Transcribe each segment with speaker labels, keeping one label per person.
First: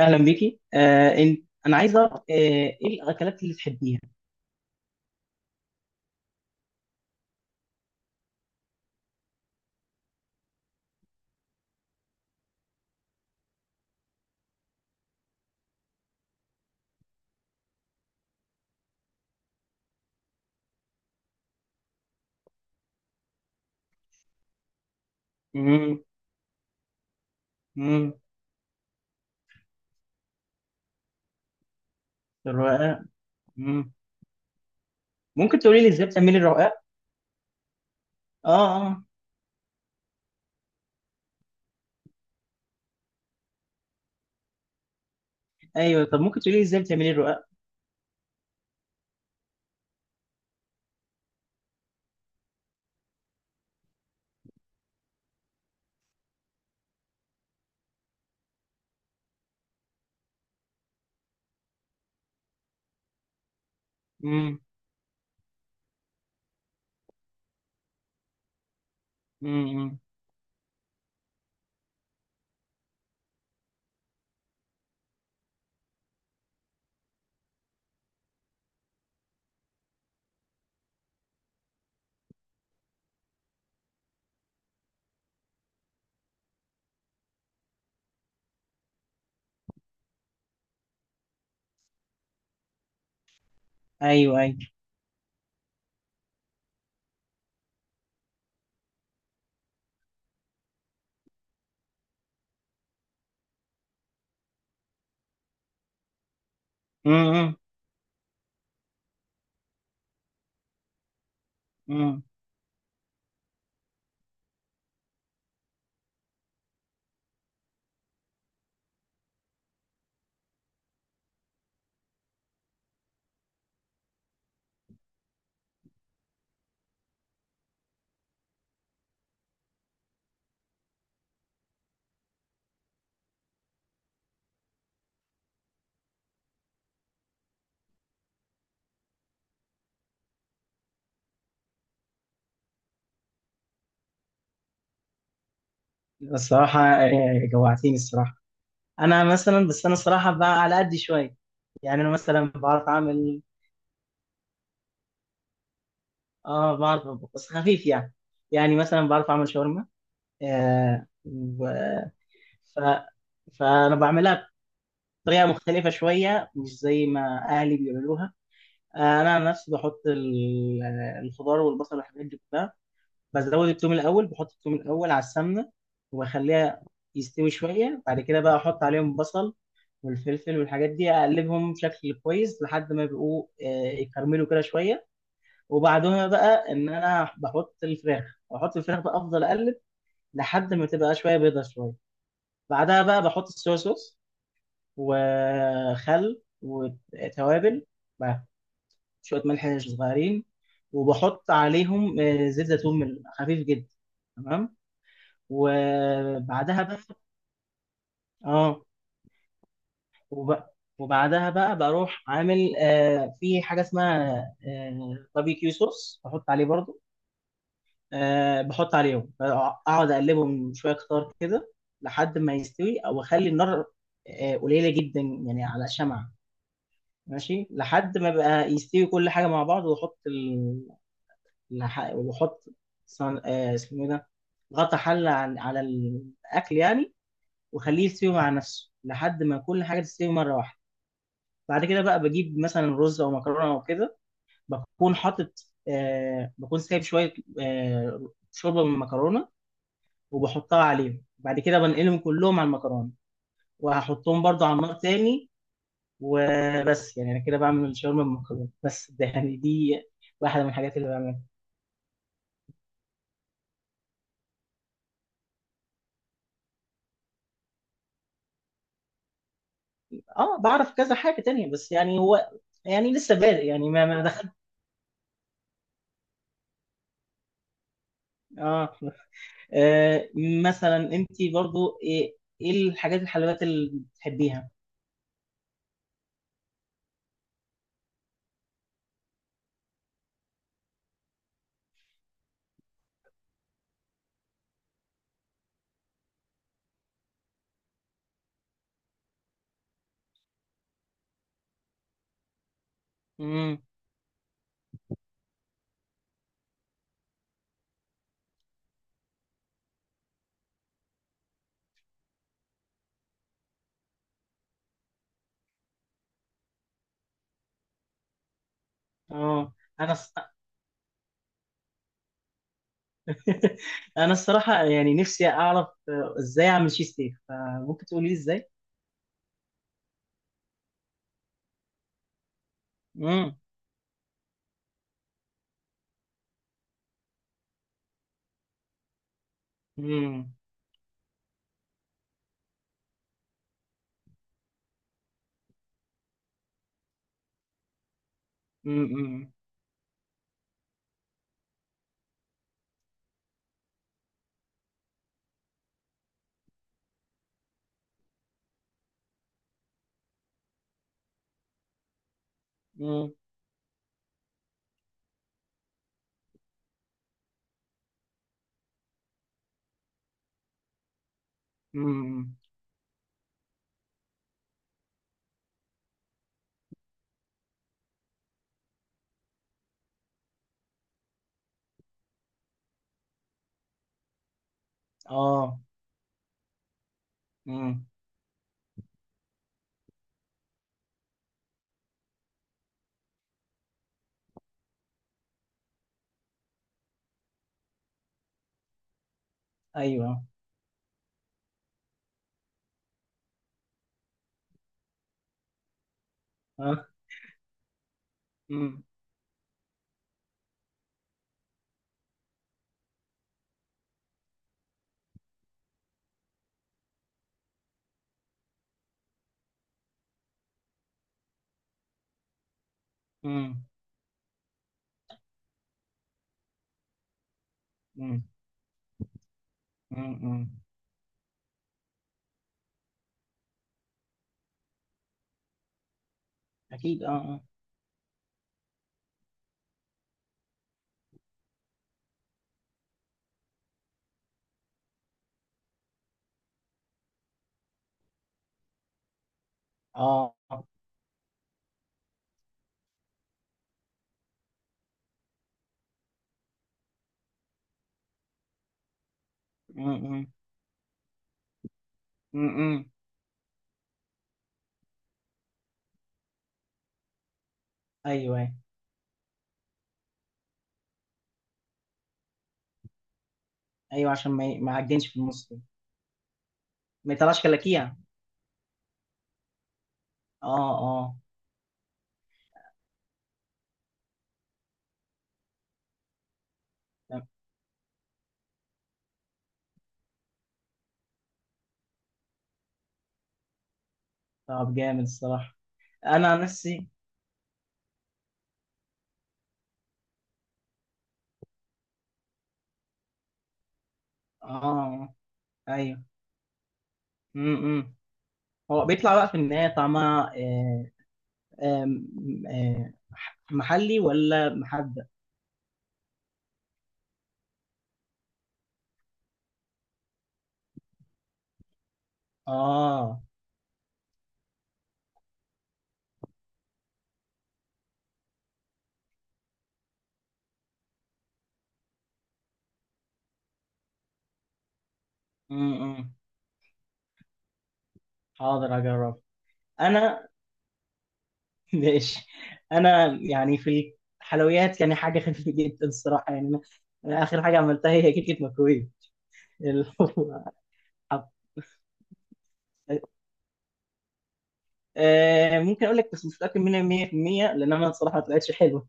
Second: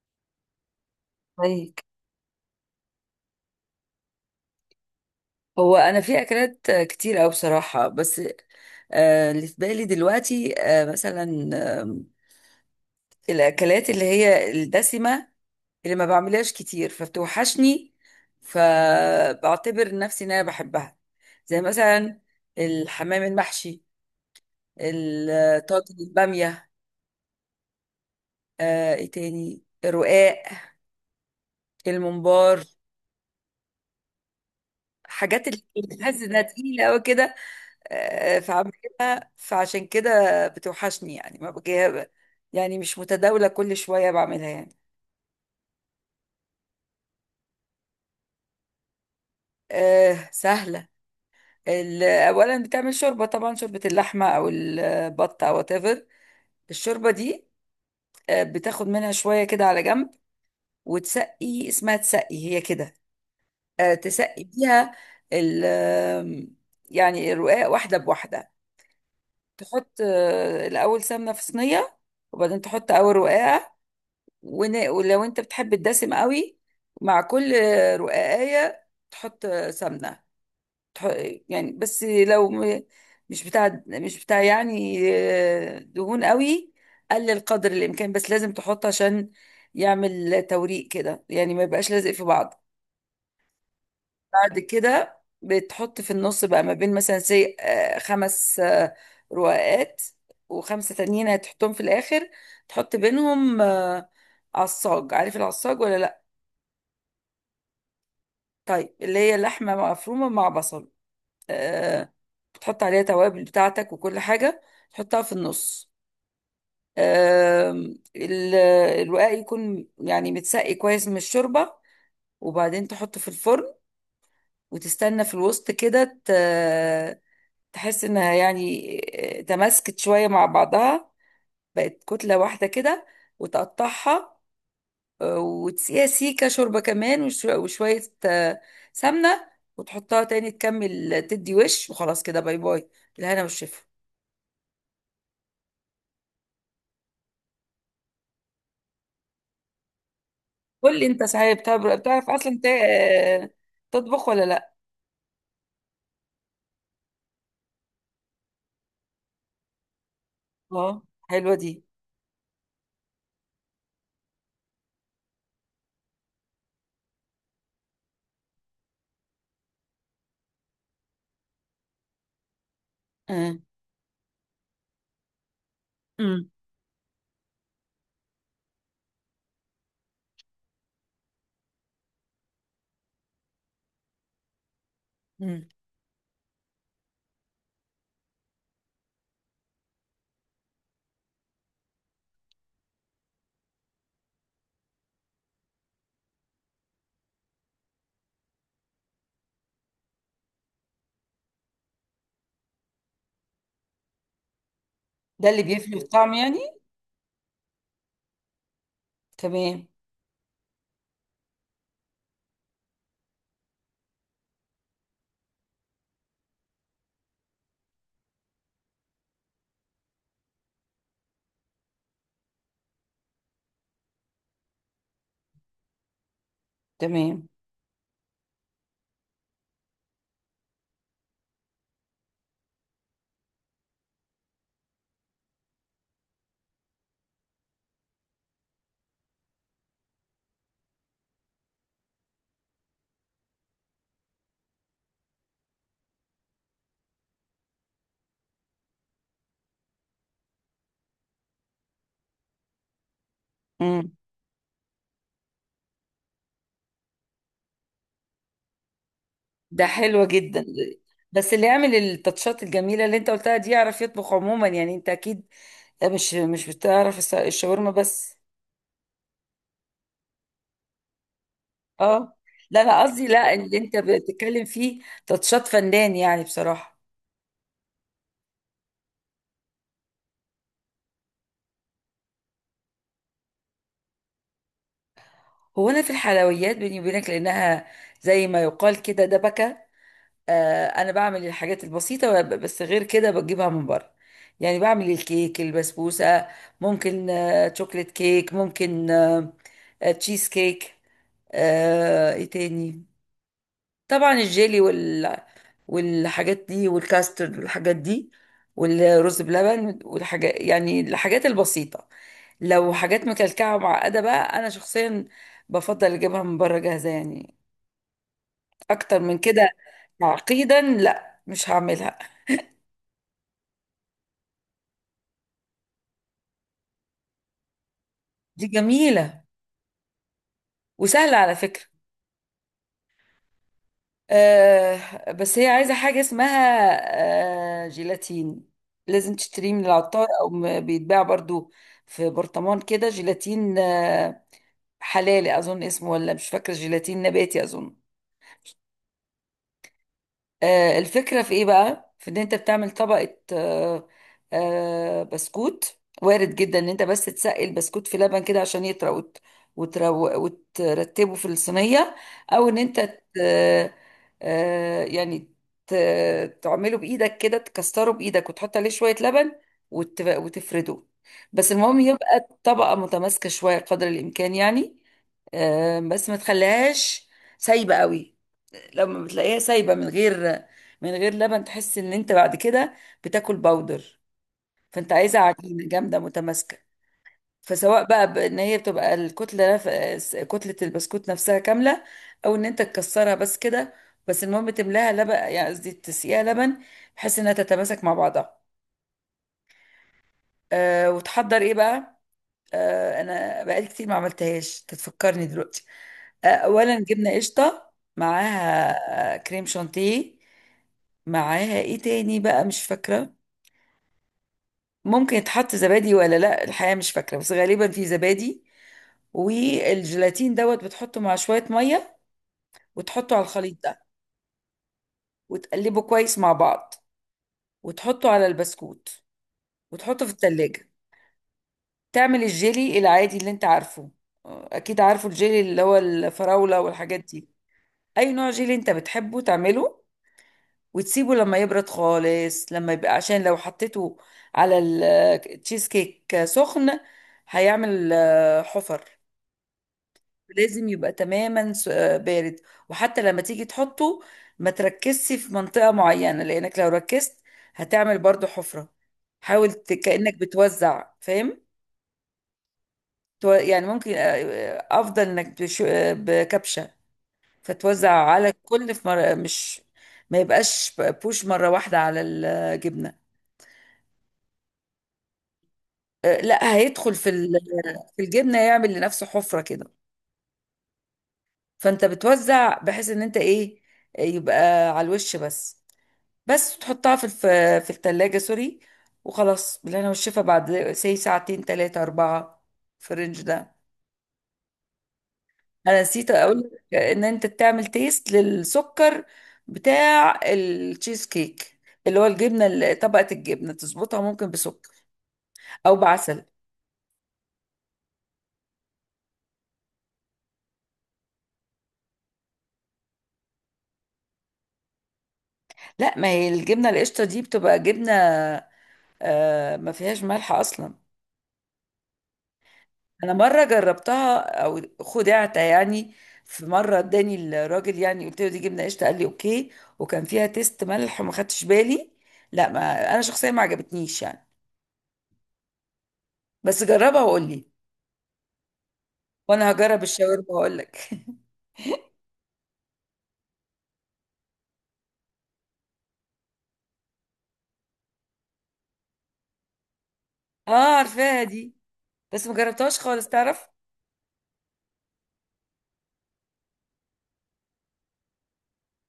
Speaker 1: اهلا بيكي،
Speaker 2: طيب.
Speaker 1: انا عايز اعرف ايه الاكلات اللي بتحبيها؟
Speaker 2: هو انا في اكلات كتير قوي بصراحه. بس اللي في بالي دلوقتي مثلا الاكلات اللي هي الدسمه اللي ما بعملهاش كتير فبتوحشني، فبعتبر نفسي ان انا بحبها. زي مثلا الحمام المحشي، الطاجن،
Speaker 1: امم.
Speaker 2: الباميه.
Speaker 1: امم.
Speaker 2: ايه تاني؟ الرقاق، الممبار،
Speaker 1: الرقاق. امم
Speaker 2: حاجات
Speaker 1: ممكن
Speaker 2: اللي
Speaker 1: تقولي لي ازاي
Speaker 2: بتحس
Speaker 1: بتعملي
Speaker 2: انها
Speaker 1: الرقاق؟
Speaker 2: تقيله قوي كده.
Speaker 1: اه،
Speaker 2: فعم
Speaker 1: اه.
Speaker 2: كده، فعشان كده بتوحشني، يعني ما بجيها، يعني مش متداولة، كل شوية بعملها يعني.
Speaker 1: ايوه، طب ممكن تقولي لي ازاي بتعملي الرقاق؟
Speaker 2: سهلة. أولا بتعمل شوربة، طبعا شوربة اللحمة أو البط أو whatever. الشوربة دي بتاخد منها شوية كده على جنب، وتسقي، اسمها تسقي هي كده، تسقي
Speaker 1: امم.
Speaker 2: بيها ال آم، يعني الرقاق واحدة بواحدة. تحط
Speaker 1: امم.
Speaker 2: الأول سمنة في صينية، وبعدين تحط أول رقاقة. ولو انت بتحب الدسم قوي، مع كل رقاقية تحط سمنة. تح- يعني بس لو مش بتاع يعني دهون قوي، قلل قدر الإمكان. بس لازم تحط عشان يعمل توريق كده، يعني ما يبقاش لازق في بعض.
Speaker 1: ايوه، ايوه.
Speaker 2: بعد كده بتحط في النص بقى ما بين مثلا خمس رقاقات، وخمسة تانيين هتحطهم في الآخر. تحط بينهم عصاج. عارف العصاج ولا لأ؟
Speaker 1: امم.
Speaker 2: طيب، اللي هي اللحمة مفرومة مع بصل. آه
Speaker 1: امم.
Speaker 2: بتحط عليها توابل بتاعتك وكل حاجة، تحطها في النص. آه الوعاء يكون يعني متسقي كويس من الشوربة، وبعدين تحطه في الفرن، وتستنى في الوسط كده. تحس انها يعني تماسكت شوية مع بعضها، بقت كتلة واحدة كده، وتقطعها وتسقيها سيكة شوربة كمان، وشوية سمنة، وتحطها تاني تكمل. تدي وش وخلاص كده، باي باي، الهنا والشفا.
Speaker 1: الصراحه جوعتيني الصراحه. انا مثلا بس انا الصراحه بقى على قد
Speaker 2: قول لي انت،
Speaker 1: شويه.
Speaker 2: صحيح، بتعرف
Speaker 1: يعني انا
Speaker 2: بتعرف
Speaker 1: مثلا
Speaker 2: اصلا
Speaker 1: بعرف اعمل.
Speaker 2: آه، تطبخ ولا لا؟
Speaker 1: اه، بعرف أطبخ، بس خفيف يعني. يعني مثلا بعرف اعمل شاورما
Speaker 2: اه،
Speaker 1: آه
Speaker 2: حلوة
Speaker 1: و...
Speaker 2: دي.
Speaker 1: ف... فانا بعملها طريقة مختلفة شوية مش زي ما أهلي بيعملوها. أنا عن نفسي بحط الخضار والبصل والحاجات دي كلها.
Speaker 2: اه.
Speaker 1: بزود التوم الأول، بحط التوم الأول على السمنة
Speaker 2: امم.
Speaker 1: وبخليها يستوي شوية. بعد كده بقى أحط عليهم بصل والفلفل والحاجات دي، أقلبهم بشكل كويس لحد ما يبقوا يكرملوا كده شوية.
Speaker 2: امم.
Speaker 1: وبعدها بقى إن أنا بحط الفراخ بقى أفضل أقلب لحد ما تبقى شوية بيضة شوية. بعدها بقى بحط الصويا صوص وخل وتوابل مع شوية ملح صغيرين. وبحط عليهم زيت زيتون خفيف جدا. تمام.
Speaker 2: ده اللي بيفرق في الطعم يعني.
Speaker 1: وبعدها بقى اه.
Speaker 2: تمام.
Speaker 1: وب- وبعدها بقى بروح عامل في حاجة اسمها باربيكيو صوص، بحط عليه برضو. بحط عليهم، اقعد اقلبهم شوية كتار كده لحد ما يستوي او اخلي النار قليلة جدا يعني، على شمعة.
Speaker 2: تمام.
Speaker 1: ماشي لحد ما بقى يستوي كل حاجة مع بعض وأحط وأحط اسمه إيه ده، غطا حلة على الأكل يعني، وخليه يستوي مع نفسه لحد ما كل حاجة تستوي مرة واحدة. بعد كده بقى بجيب مثلا رز أو مكرونة أو كده. بكون حاطط بكون سايب شوية شوربة من المكرونة وبحطها عليهم. بعد كده بنقلهم كلهم على المكرونة
Speaker 2: امم.
Speaker 1: وهحطهم برضو على النار تاني. وبس، يعني انا كده بعمل الشاورما بالمكرونه، بس ده يعني
Speaker 2: ده
Speaker 1: دي
Speaker 2: حلوة
Speaker 1: واحده
Speaker 2: جدا.
Speaker 1: من الحاجات اللي بعملها.
Speaker 2: بس اللي يعمل التاتشات الجميلة اللي انت قلتها دي يعرف يطبخ عموما، يعني انت اكيد مش بتعرف الشاورما بس.
Speaker 1: اه، بعرف كذا حاجه تانية، بس يعني
Speaker 2: اه،
Speaker 1: هو
Speaker 2: لا انا
Speaker 1: يعني
Speaker 2: قصدي،
Speaker 1: لسه
Speaker 2: لا،
Speaker 1: بادئ
Speaker 2: اللي
Speaker 1: يعني،
Speaker 2: انت
Speaker 1: ما دخل.
Speaker 2: بتتكلم فيه تاتشات فنان يعني بصراحه.
Speaker 1: اه، آه. مثلا انت برضو ايه الحاجات الحلويات اللي بتحبيها؟
Speaker 2: هو انا في الحلويات، بيني وبينك، لانها زي ما يقال كده دبكه. انا بعمل الحاجات البسيطه، بس غير كده بجيبها من بره. يعني بعمل الكيك، البسبوسه، ممكن شوكليت كيك، ممكن تشيز كيك. ايه تاني؟
Speaker 1: امم
Speaker 2: طبعا الجيلي والحاجات دي، والكاسترد والحاجات دي، والرز بلبن والحاجات، يعني الحاجات البسيطة. لو حاجات مكلكعة ومعقدة بقى، أنا شخصيا بفضل أجيبها من بره جاهزة يعني. أكتر من كده
Speaker 1: اه، انا
Speaker 2: تعقيدا، لا، مش هعملها.
Speaker 1: انا الصراحه يعني نفسي اعرف ازاي اعمل تشيز كيك، فممكن تقولي لي
Speaker 2: دي
Speaker 1: ازاي؟
Speaker 2: جميلة وسهلة على فكرة.
Speaker 1: امم.
Speaker 2: بس هي عايزة حاجة اسمها جيلاتين، لازم تشتريه من العطار أو
Speaker 1: امم.
Speaker 2: بيتباع برضو في برطمان كده، جيلاتين حلالي اظن اسمه، ولا مش فاكره، جيلاتين نباتي اظن.
Speaker 1: امم.
Speaker 2: الفكرة في ايه بقى؟ في ان انت بتعمل طبقة بسكوت. وارد جدا ان انت بس تسقي البسكوت في لبن كده عشان يطرى، وترتبه في الصينية، او ان انت
Speaker 1: امم.
Speaker 2: يعني ت... تعمله بايدك كده، تكسره بايدك وتحط عليه شوية لبن وتفرده. بس المهم يبقى
Speaker 1: امم.
Speaker 2: الطبقة متماسكة شوية قدر الامكان يعني، بس ما تخليهاش سايبة قوي. لما بتلاقيها سايبه من غير، من غير لبن، تحس ان انت بعد كده بتاكل باودر. فانت عايزه
Speaker 1: اه.
Speaker 2: عجينه جامده متماسكه. فسواء
Speaker 1: امم.
Speaker 2: بقى بان هي بتبقى الكتله كتله البسكوت نفسها كامله، او ان انت تكسرها بس كده، بس المهم تملاها لبن، يعني قصدي تسقيها لبن، بحيث انها تتماسك مع بعضها.
Speaker 1: ايوه.
Speaker 2: وتحضر ايه بقى؟ انا بقالي كتير ما عملتهاش، تتفكرني دلوقتي. اولا جبنه قشطه، معاها
Speaker 1: مم.
Speaker 2: كريم شانتيه، معاها ايه تاني بقى؟ مش فاكره. ممكن يتحط زبادي ولا لا، الحقيقه مش فاكره، بس غالبا في زبادي. والجيلاتين دوت بتحطه مع شويه ميه، وتحطه على الخليط
Speaker 1: مم.
Speaker 2: ده، وتقلبه كويس مع بعض، وتحطه
Speaker 1: مم.
Speaker 2: على البسكوت، وتحطه في
Speaker 1: مم. مم.
Speaker 2: التلاجة. تعمل الجيلي العادي اللي انت عارفه. اكيد عارفه الجيلي، اللي هو الفراولة والحاجات
Speaker 1: اكيد، اه،
Speaker 2: دي.
Speaker 1: اه.
Speaker 2: اي نوع جيلي انت بتحبه تعمله، وتسيبه لما يبرد خالص، لما يبقى، عشان لو حطيته على التشيز كيك سخن، هيعمل حفر.
Speaker 1: اه، آه.
Speaker 2: لازم يبقى تماما بارد. وحتى لما تيجي تحطه، ما تركزش في منطقة معينة، لانك لو ركزت هتعمل برضو حفرة. حاول
Speaker 1: مم.
Speaker 2: كأنك
Speaker 1: مم.
Speaker 2: بتوزع، فاهم؟
Speaker 1: مم. مم.
Speaker 2: يعني ممكن افضل انك بكبشة، فتوزع على
Speaker 1: ايوه، ايوه.
Speaker 2: الكل في مرة، مش ما يبقاش بوش مرة واحدة على الجبنة.
Speaker 1: أيوة، عشان ما يعجنش في النص كده.
Speaker 2: لا، هيدخل في
Speaker 1: ما يطلعش كلاكيع.
Speaker 2: في الجبنة، يعمل لنفسه حفرة كده.
Speaker 1: اه، اه.
Speaker 2: فانت بتوزع بحيث ان انت ايه؟ يبقى على الوش بس، بس تحطها في
Speaker 1: طب.
Speaker 2: في التلاجة، سوري. وخلاص، بالهنا والشفا بعد ساعتين تلاتة أربعة، في الرينج ده.
Speaker 1: طب جامد الصراحه.
Speaker 2: انا نسيت
Speaker 1: انا
Speaker 2: اقول
Speaker 1: عن
Speaker 2: لك
Speaker 1: نفسي.
Speaker 2: ان انت تعمل تيست للسكر بتاع التشيز كيك، اللي هو الجبنه، طبقه الجبنه تظبطها ممكن بسكر
Speaker 1: اه،
Speaker 2: او
Speaker 1: ايوه.
Speaker 2: بعسل.
Speaker 1: امم. هو بيطلع بقى في النهايه طعمها آه آه محلي ولا محدق؟
Speaker 2: لا ما هي الجبنه القشطه دي بتبقى جبنه، ما فيهاش ملح اصلا. انا
Speaker 1: اه.
Speaker 2: مره جربتها، او خدعت يعني. في مره اداني الراجل، يعني قلت له دي جبنه قشطه قال لي اوكي، وكان فيها تيست ملح وما خدتش بالي. لا، ما انا شخصيا ما عجبتنيش يعني.
Speaker 1: امم.
Speaker 2: بس جربها وقول لي،
Speaker 1: حاضر اجرب.
Speaker 2: وانا هجرب الشاورما
Speaker 1: انا
Speaker 2: واقول لك.
Speaker 1: ماشي. انا يعني في الحلويات يعني حاجه خفيفه جدا الصراحه، يعني انا اخر حاجه عملتها هي كيكه مكرونه، اللي هو
Speaker 2: اه، عارفاها
Speaker 1: حط-
Speaker 2: دي، بس ما جربتهاش خالص، تعرف.
Speaker 1: ممكن اقول لك، بس مش متاكد منها 100% لان انا الصراحه ما طلعتش حلوه.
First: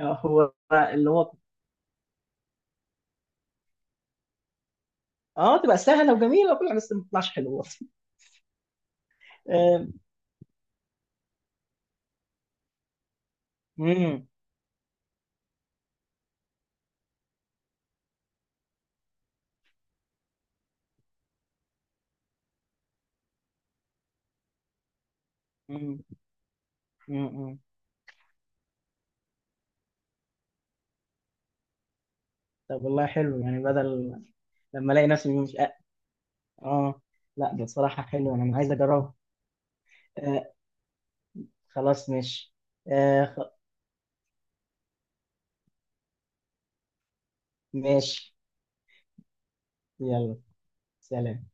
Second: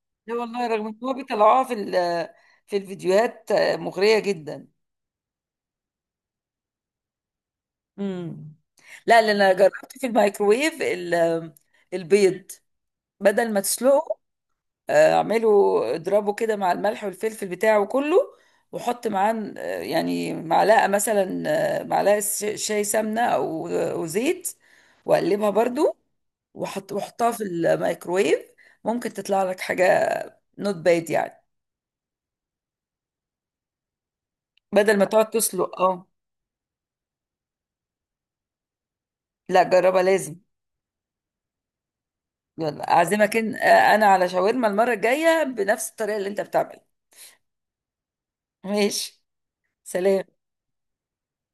Speaker 2: لا
Speaker 1: هو
Speaker 2: والله، رغم ان
Speaker 1: اللي
Speaker 2: هو
Speaker 1: هو
Speaker 2: بيطلعوها في في الفيديوهات مغرية جدا.
Speaker 1: اه، تبقى سهله وجميله وكل حاجة، بس ما تطلعش حلوه.
Speaker 2: امم. لا لا، انا
Speaker 1: آه،
Speaker 2: جربت في الميكروويف البيض، بدل ما تسلقه
Speaker 1: مم،
Speaker 2: اعمله. اضربه كده مع الملح والفلفل بتاعه كله، وحط معاه يعني معلقة مثلا، معلقة شاي سمنة او زيت، واقلبها برضو،
Speaker 1: مم، مم،
Speaker 2: وحطها في
Speaker 1: مم.
Speaker 2: الميكروويف. ممكن تطلع لك حاجة نوت باد يعني،
Speaker 1: طب والله حلو يعني، بدل لما
Speaker 2: بدل ما
Speaker 1: الاقي
Speaker 2: تقعد
Speaker 1: نفسي مش.
Speaker 2: تسلق. اه.
Speaker 1: اه، لا ده الصراحه حلو انا عايز اجربها.
Speaker 2: لا، جربها لازم.
Speaker 1: آه، خلاص ماشي.
Speaker 2: يلا،
Speaker 1: آه،
Speaker 2: اعزمك
Speaker 1: خ-
Speaker 2: انا على شاورما المره الجايه بنفس الطريقه اللي انت بتعملها.
Speaker 1: ماشي.
Speaker 2: ماشي. سلام.
Speaker 1: يلا، سلام.